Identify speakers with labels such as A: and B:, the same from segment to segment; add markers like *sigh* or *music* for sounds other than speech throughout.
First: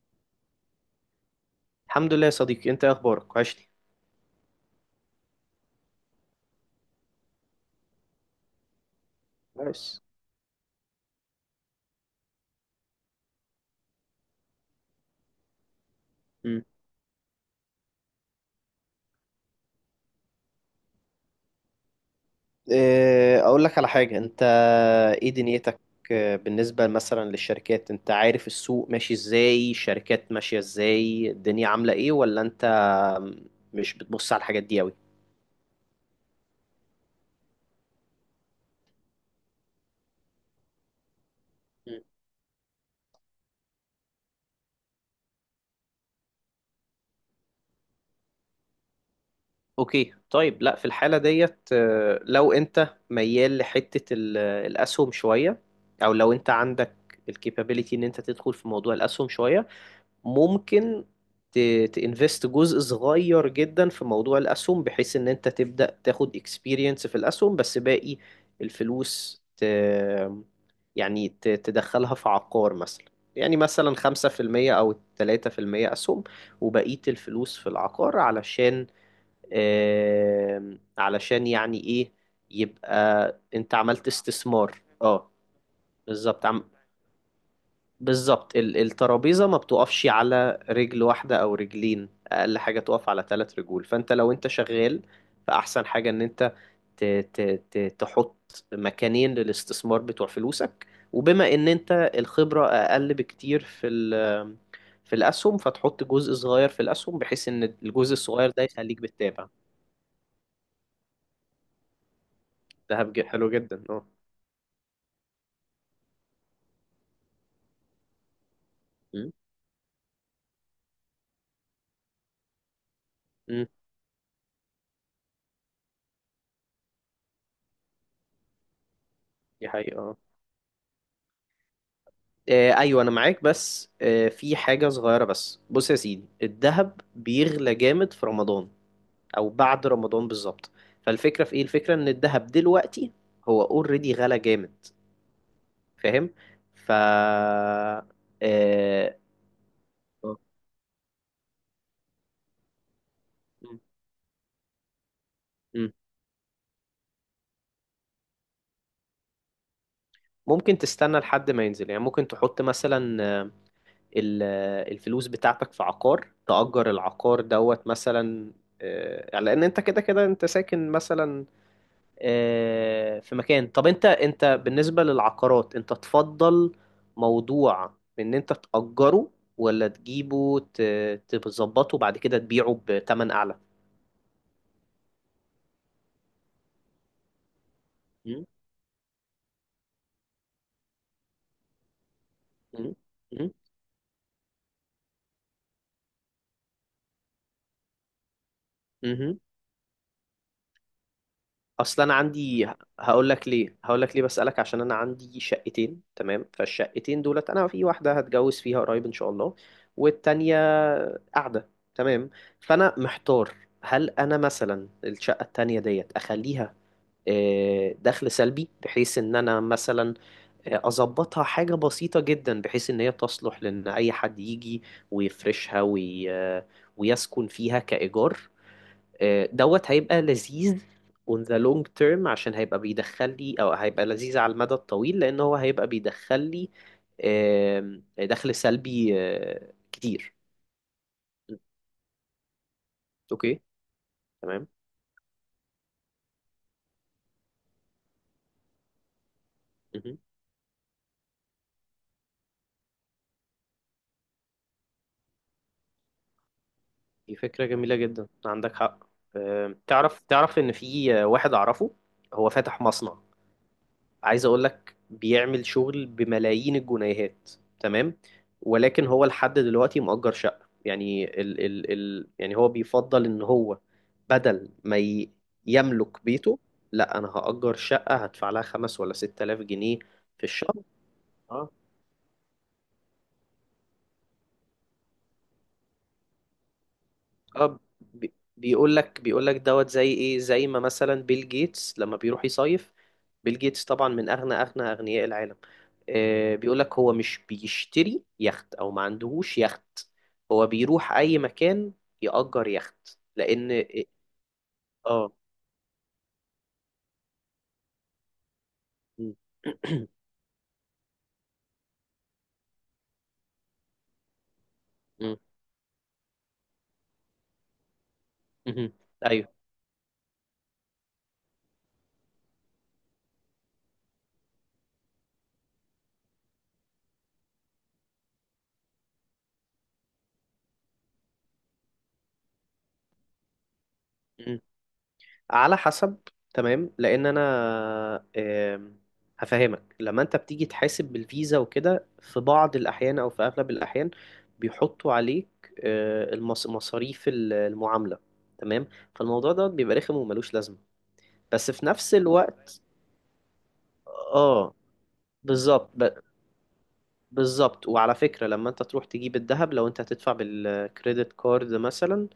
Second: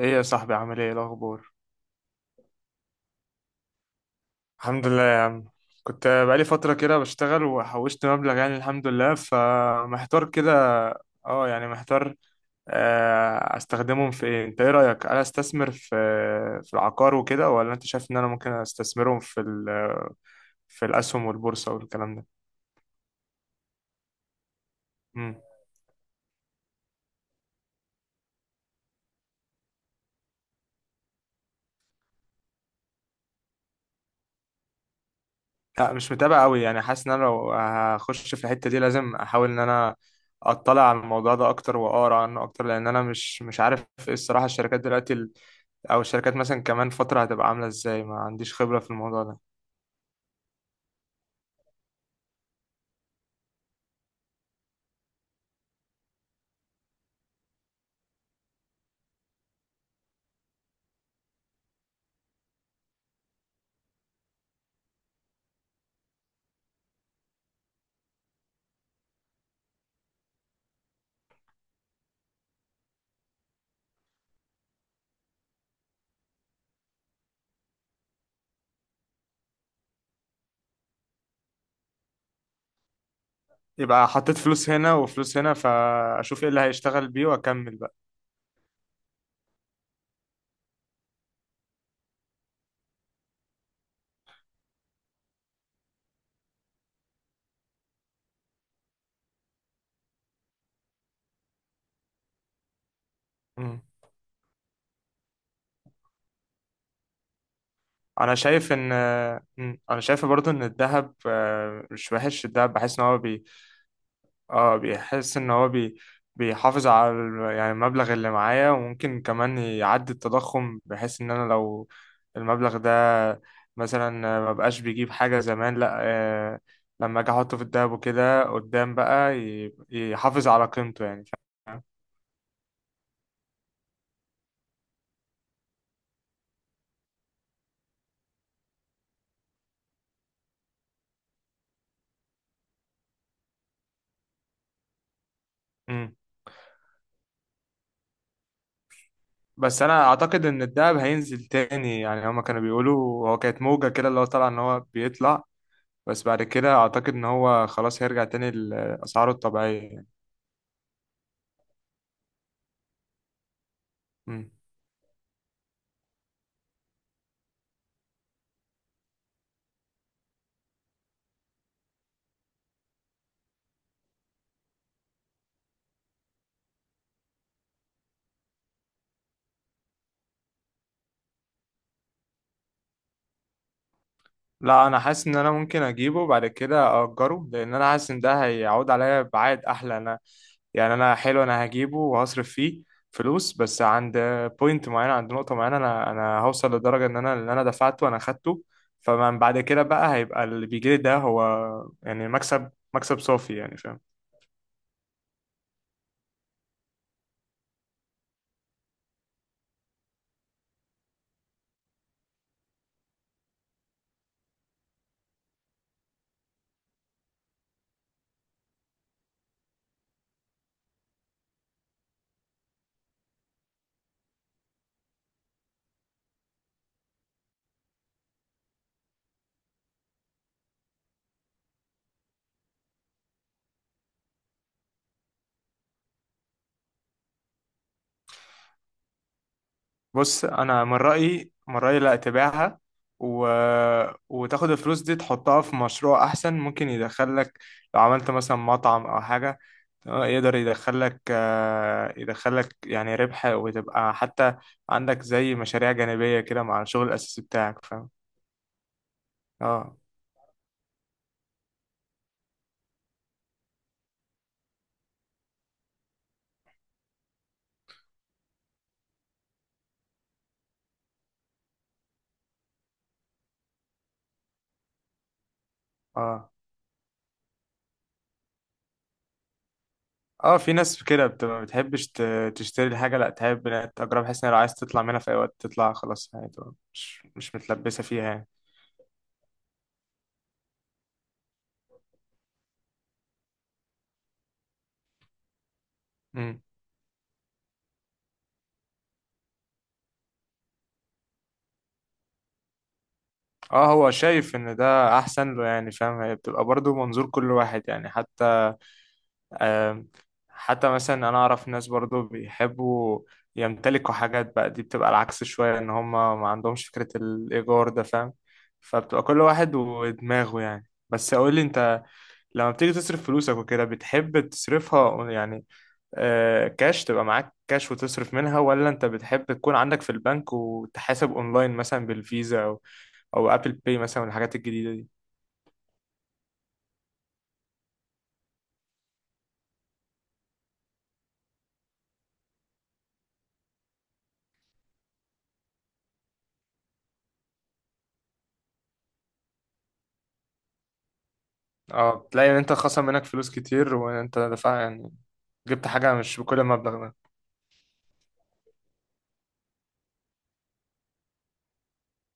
A: ايه يا صاحبي، عامل ايه الاخبار؟
B: الحمد لله يا صديقي، انت ايه اخبارك؟ وحشني.
A: الحمد لله يا عم. كنت بقالي فتره كده بشتغل وحوشت مبلغ، يعني الحمد لله،
B: كويس.
A: فمحتار كده. اه، يعني محتار. استخدمهم في ايه؟ انت ايه رايك؟ انا استثمر في
B: مم.
A: العقار وكده، ولا انت شايف ان انا ممكن استثمرهم في في الاسهم والبورصه والكلام ده؟
B: إيه، اقول لك على حاجه. انت ايه
A: امم.
B: دنيتك؟ بالنسبه مثلا للشركات، انت عارف السوق ماشي ازاي؟ الشركات ماشيه ازاي؟ الدنيا عامله ايه؟ ولا انت مش بتبص على الحاجات دي قوي؟
A: لا، مش متابع قوي، يعني حاسس ان انا لو هخش في الحته دي لازم احاول ان انا اطلع على الموضوع ده اكتر
B: مم.
A: واقرا عنه اكتر، لان انا مش عارف ايه الصراحه الشركات دلوقتي، او الشركات مثلا كمان فترة هتبقى عاملة ازاي. ما عنديش خبرة في الموضوع ده.
B: اوكي طيب، لا، في الحالة ديت لو انت ميال لحتة الاسهم شوية، او لو انت عندك الكابابيليتي ان انت تدخل في موضوع الاسهم شوية. ممكن تانفست جزء صغير جدا في موضوع الأسهم، بحيث إن أنت تبدأ تاخد اكسبيرينس في الأسهم، بس باقي الفلوس يعني تدخلها في عقار مثلا. يعني مثلا 5% أو 3% أسهم، وبقية الفلوس في العقار علشان، علشان يعني إيه، يبقى أنت
A: يبقى
B: عملت
A: حطيت فلوس
B: استثمار.
A: هنا
B: اه.
A: وفلوس هنا، فاشوف
B: بالظبط.
A: ايه اللي هيشتغل بيه واكمل بقى.
B: بالظبط، الترابيزة ما بتقفش على رجل واحدة أو رجلين، أقل حاجة تقف على ثلاث رجول. فأنت لو أنت شغال، فأحسن حاجة إن أنت ت ت ت تحط مكانين للاستثمار بتوع فلوسك. وبما إن أنت الخبرة أقل بكتير
A: مم.
B: في في الأسهم، فتحط جزء صغير في الأسهم بحيث إن الجزء
A: انا
B: الصغير ده
A: شايف ان
B: يخليك بتتابع.
A: مم. انا شايف برضو ان الذهب، مش وحش. الذهب
B: ده
A: بحس ان هو،
B: حلو جدا، اه.
A: اه بيحس ان هو بيحافظ على يعني المبلغ اللي معايا، وممكن
B: م-
A: كمان يعدي التضخم، بحيث ان انا لو المبلغ ده
B: م،
A: مثلا ما بقاش بيجيب حاجة زمان، لا، لما اجي احطه في الدهب وكده قدام بقى
B: دي حقيقة.
A: يحافظ على قيمته يعني
B: ايوه، انا معاك، بس في حاجه صغيره. بس بص يا سيدي، الذهب بيغلى جامد في رمضان او بعد رمضان بالظبط. فالفكره في ايه؟ الفكره ان الذهب دلوقتي هو اوريدي غلى جامد.
A: مم.
B: فاهم؟ ف آه،
A: بس انا اعتقد ان الدهب هينزل تاني، يعني هما كانوا بيقولوا هو كانت
B: م-
A: موجة كده اللي هو طلع ان هو بيطلع.
B: م.
A: بس بعد كده اعتقد ان هو خلاص هيرجع تاني لاسعاره الطبيعية يعني.
B: ممكن تستنى لحد ما ينزل. يعني ممكن تحط مثلا
A: مم.
B: الفلوس بتاعتك في عقار، تأجر العقار دوت مثلا. لان انت كده كده انت ساكن مثلا في مكان. طب انت بالنسبة للعقارات، انت تفضل موضوع ان انت تأجره، ولا تجيبه تظبطه بعد كده تبيعه بتمن اعلى؟
A: لا، انا حاسس ان انا ممكن اجيبه بعد كده اجره، لان انا حاسس ان ده
B: مم،
A: هيعود عليا بعائد احلى. انا يعني انا حلو، انا هجيبه وهصرف فيه
B: مم، مم،
A: فلوس، بس عند بوينت معينه، عند نقطه معينه، انا هوصل لدرجه ان انا اللي انا دفعته انا خدته.
B: مم.
A: فمن بعد كده بقى هيبقى اللي بيجيلي ده هو
B: اصل انا
A: يعني
B: عندي
A: مكسب، مكسب صافي يعني، فاهم؟
B: هقول لك ليه بسألك. عشان انا عندي شقتين، تمام؟ فالشقتين دولت، انا في واحدة هتجوز فيها قريب ان شاء الله، والتانية قاعدة، تمام؟ فانا محتار، هل انا مثلا الشقة التانية ديت اخليها دخل سلبي، بحيث ان انا مثلا اظبطها حاجة بسيطة جدا، بحيث ان هي تصلح لان اي حد يجي ويفرشها وي... آه، ويسكن فيها كإيجار. دوت هيبقى لذيذ on the long term عشان هيبقى بيدخل لي، او هيبقى لذيذ على المدى الطويل لان هو هيبقى بيدخل لي دخل سلبي كتير.
A: بص انا من رايي لا تبيعها، و...
B: اوكي. تمام.
A: وتاخد الفلوس دي تحطها في مشروع احسن ممكن يدخلك. لو عملت مثلا مطعم او حاجه،
B: مهم.
A: يقدر يدخلك، يعني ربح، وتبقى حتى عندك زي مشاريع جانبيه كده مع الشغل
B: دي
A: الاساسي
B: فكرة
A: بتاعك،
B: جميلة
A: فاهم؟
B: جدا، عندك حق.
A: اه.
B: تعرف ان في واحد اعرفه، هو فاتح مصنع، عايز اقول لك بيعمل شغل بملايين الجنيهات، تمام؟ ولكن هو لحد دلوقتي مؤجر شقة. يعني ال ال ال يعني هو بيفضل ان هو بدل ما يملك
A: اه.
B: بيته، لا، انا هأجر شقة هدفع لها 5,000 ولا 6,000 جنيه في
A: اه، في
B: الشهر.
A: ناس كده بتبقى ما بتحبش تشتري الحاجه، لا تحب انها تجرب، بحيث ان لو عايز تطلع منها في اي وقت تطلع خلاص، يعني تبقى مش
B: اه،
A: متلبسه فيها.
B: بيقول لك دوت زي ايه، زي ما مثلا بيل جيتس لما بيروح يصيف. بيل جيتس طبعا من اغنى اغنى اغنياء العالم.
A: يعني
B: بيقول لك هو مش بيشتري يخت او ما عندهوش يخت، هو بيروح اي مكان يأجر يخت لان
A: اه، هو شايف ان ده
B: اه
A: احسن له يعني، فاهم؟ هي بتبقى برضو منظور كل واحد يعني. حتى
B: م.
A: آم،
B: *clears throat*
A: حتى مثلا انا اعرف ناس برضو بيحبوا يمتلكوا حاجات بقى. دي بتبقى
B: م.
A: العكس شوية ان هم ما عندهمش فكرة الايجار ده، فاهم؟
B: مهم.
A: فبتبقى كل
B: ايوه.
A: واحد ودماغه يعني. بس اقول لي انت، لما بتيجي تصرف فلوسك وكده بتحب تصرفها يعني، كاش، تبقى معاك كاش وتصرف منها؟ ولا انت بتحب تكون عندك في البنك وتحاسب اونلاين مثلا بالفيزا، او ابل باي مثلا والحاجات الجديدة دي؟
B: على حسب. تمام، لان انا آم، هفهمك. لما انت بتيجي تحاسب بالفيزا وكده، في بعض الاحيان او في اغلب الاحيان بيحطوا عليك مصاريف المعامله، تمام؟ فالموضوع ده بيبقى رخم وملوش لازمه، بس في نفس
A: اه، تلاقي ان انت
B: الوقت.
A: خصم منك فلوس كتير وانت
B: اه.
A: دفع، يعني جبت
B: بالظبط
A: حاجة
B: ب-
A: مش بكل المبلغ ده.
B: بالظبط، وعلى فكره، لما انت تروح تجيب الذهب لو انت هتدفع بالكريدت كارد مثلا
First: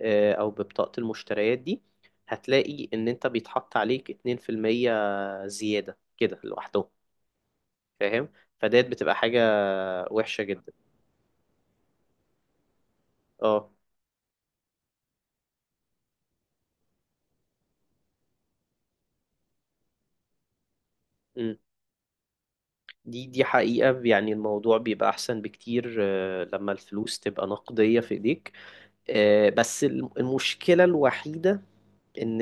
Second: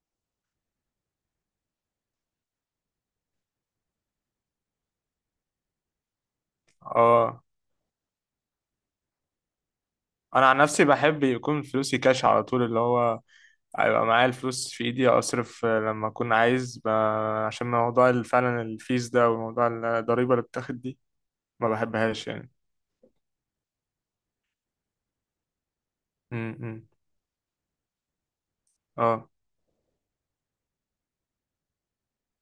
B: او ببطاقه المشتريات دي، هتلاقي ان انت بيتحط عليك 2% زيادة كده لوحدهم.
A: اه.
B: فاهم؟ فديت بتبقى حاجة وحشة
A: انا عن
B: جدا.
A: نفسي بحب يكون فلوسي كاش على طول، اللي هو
B: اه.
A: هيبقى معايا الفلوس في ايدي اصرف لما اكون عايز عشان موضوع فعلا الفيز ده وموضوع الضريبة اللي بتاخد دي،
B: أمم.
A: ما بحبهاش يعني.
B: دي حقيقة، يعني الموضوع بيبقى أحسن بكتير لما
A: امم.
B: الفلوس تبقى نقدية في إيديك.
A: اه.
B: بس المشكلة الوحيدة إن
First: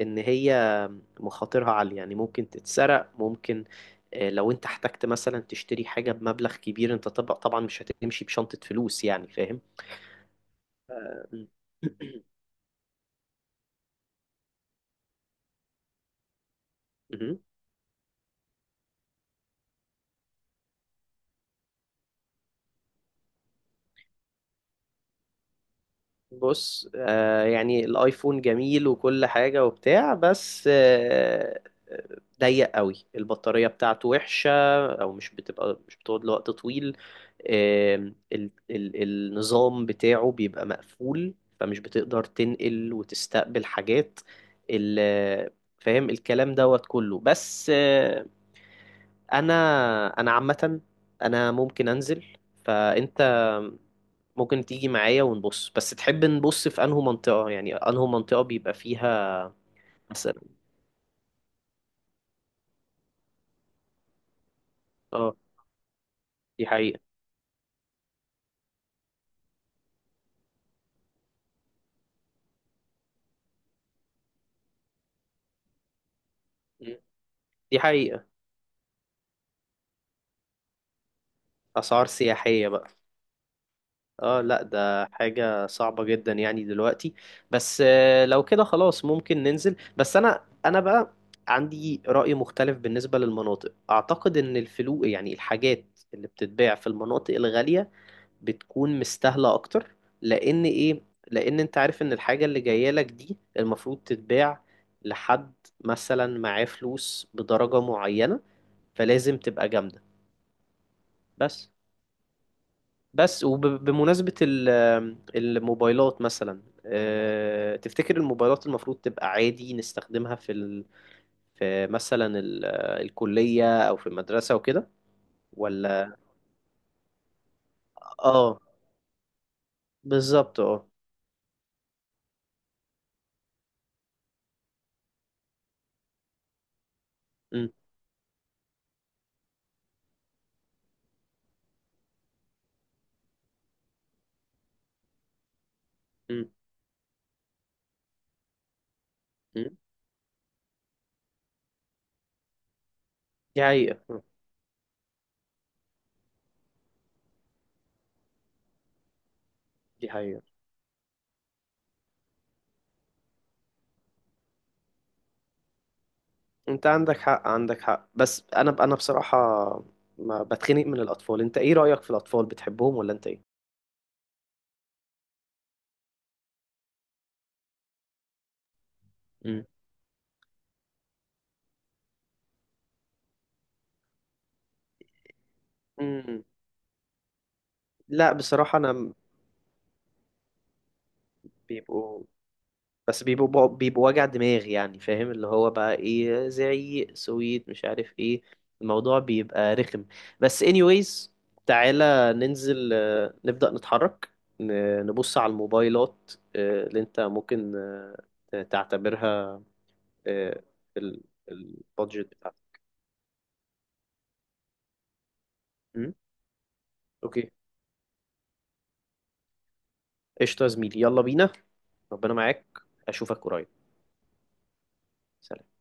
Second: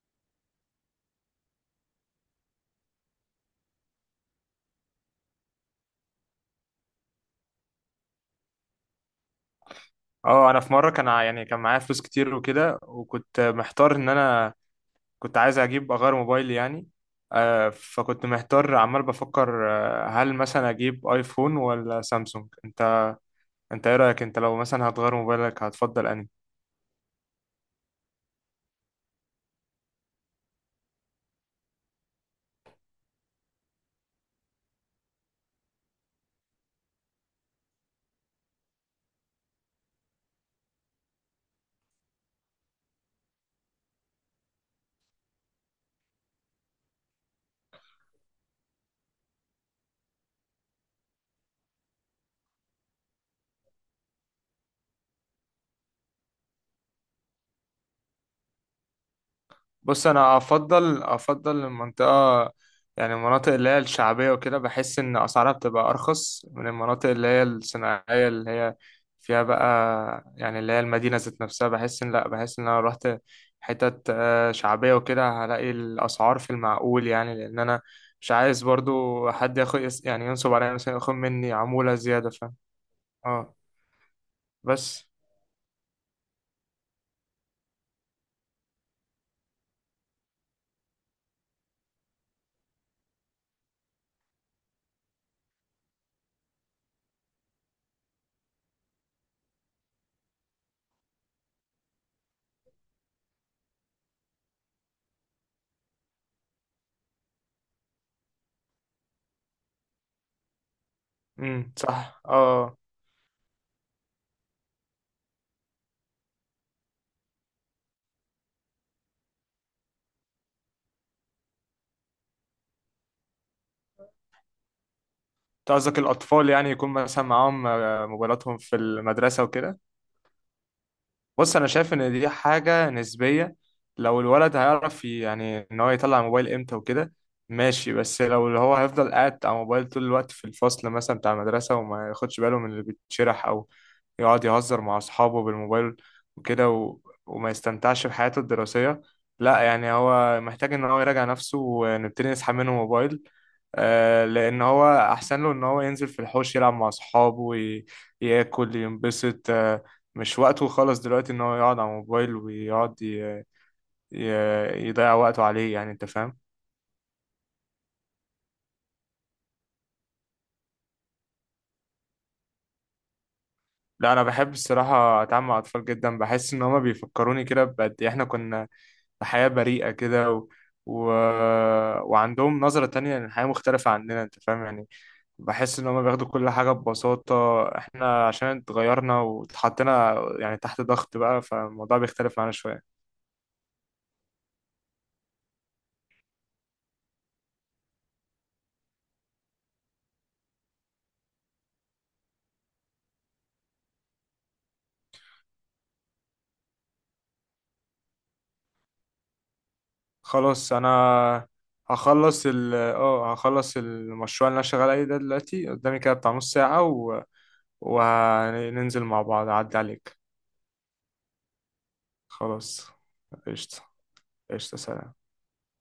B: إن هي مخاطرها عالية. يعني ممكن تتسرق، ممكن لو أنت احتجت مثلا تشتري حاجة بمبلغ كبير، أنت طبعا مش هتمشي بشنطة فلوس، يعني فاهم؟
A: اه، انا في مرة كان يعني كان معايا فلوس كتير وكده، وكنت محتار ان انا كنت عايز اغير موبايلي يعني.
B: *coughs*
A: فكنت محتار عمال بفكر، هل مثلا اجيب ايفون ولا سامسونج. انت ايه رايك؟ انت لو مثلا هتغير موبايلك هتفضل انهي؟
B: بص، يعني الايفون جميل وكل حاجة وبتاع، بس ضيق قوي، البطارية بتاعته وحشة، او مش بتقعد لوقت طويل. آه ال ال النظام بتاعه بيبقى مقفول، فمش بتقدر تنقل وتستقبل حاجات. ال- فاهم الكلام دوت كله؟ بس انا انا عامة، انا ممكن انزل، فانت ممكن تيجي معايا ونبص. بس تحب نبص في انهو منطقة؟ يعني انهو منطقة بيبقى فيها
A: بص انا
B: مثلا؟
A: افضل المنطقه، يعني المناطق اللي هي الشعبيه وكده، بحس ان
B: اه،
A: اسعارها بتبقى ارخص
B: دي
A: من
B: حقيقة.
A: المناطق اللي هي الصناعيه اللي هي فيها بقى. يعني اللي هي المدينه ذات نفسها، بحس ان لا بحس ان انا لو رحت حتت شعبيه وكده هلاقي الاسعار في
B: مم.
A: المعقول، يعني لان
B: دي
A: انا
B: حقيقة.
A: مش عايز برضو حد ياخد، يعني ينصب عليا، مثلا ياخد مني عموله
B: اسعار
A: زياده، فاهم؟
B: سياحية بقى.
A: اه.
B: اه. لا، ده
A: بس
B: حاجة صعبة جدا يعني دلوقتي. بس لو كده خلاص ممكن ننزل. بس انا بقى عندي رأي مختلف بالنسبة للمناطق. اعتقد ان الفلوق، يعني الحاجات اللي بتتباع في المناطق الغالية بتكون مستاهلة أكتر. لأن إيه؟ لأن أنت عارف إن الحاجة اللي جاية لك دي المفروض تتباع لحد مثلا معاه فلوس بدرجة معينة، فلازم تبقى جامدة. بس
A: امم، صح. اه. آه.
B: بس وبمناسبة الموبايلات مثلا، تفتكر الموبايلات المفروض تبقى عادي نستخدمها في مثلا ال... آه، الكلية أو في المدرسة وكده،
A: أنت قصدك
B: ولا؟
A: الأطفال، يعني يكون مثلا معاهم موبايلاتهم
B: اه،
A: في المدرسة وكده؟
B: بالظبط، اه.
A: بص انا شايف ان دي حاجه نسبيه. لو الولد هيعرف يعني ان هو يطلع الموبايل امتى وكده،
B: م-
A: ماشي. بس لو اللي هو هيفضل قاعد على الموبايل طول الوقت في الفصل مثلا بتاع المدرسه وما ياخدش باله من اللي بيتشرح، او يقعد يهزر مع اصحابه بالموبايل
B: م-
A: وكده وما يستمتعش بحياته الدراسيه، لا
B: م.
A: يعني هو محتاج ان هو يراجع نفسه، ونبتدي نسحب منه موبايل.
B: دي حقيقة
A: لان هو احسن له ان هو ينزل في الحوش يلعب مع اصحابه ياكل، ينبسط.
B: دي
A: مش
B: حقيقة.
A: وقته خالص دلوقتي ان هو يقعد على الموبايل ويقعد ي... يضيع وقته عليه، يعني انت فاهم.
B: انت عندك حق، عندك حق. بس انا بصراحة ما بتخنق من الاطفال. انت ايه رأيك في الاطفال؟ بتحبهم ولا انت ايه؟
A: لا انا بحب الصراحه اتعامل مع الاطفال جدا، بحس ان هما بيفكروني كده بقد إيه احنا كنا في حياه
B: مم.
A: بريئه كده، و... وعندهم نظره تانية للحياه مختلفه عننا، انت فاهم يعني. بحس ان هما بياخدوا
B: امم
A: كل حاجه ببساطه، احنا
B: لا،
A: عشان
B: بصراحة، انا
A: اتغيرنا واتحطينا يعني تحت ضغط بقى، فالموضوع
B: بيبقوا
A: بيختلف معانا شويه.
B: بس بيبقوا وجع دماغ، يعني فاهم، اللي هو بقى ايه، زعيق، سويت، مش عارف ايه. الموضوع بيبقى رخم. بس anyways، تعالى ننزل نبدأ نتحرك. نبص على الموبايلات اللي انت ممكن تعتبرها آه،
A: خلاص انا
B: ال- البادجت
A: هخلص ال
B: بتاعتك.
A: اه هخلص المشروع اللي انا شغال عليه ده دلوقتي قدامي كده،
B: امم.
A: بتاع نص ساعة،
B: اوكي.
A: وهننزل مع بعض اعدي عليك.
B: قشطة يا زميلي، يلا بينا. ربنا معاك.
A: خلاص.
B: اشوفك قريب.
A: قشطة. قشطة، سلام.
B: سلام.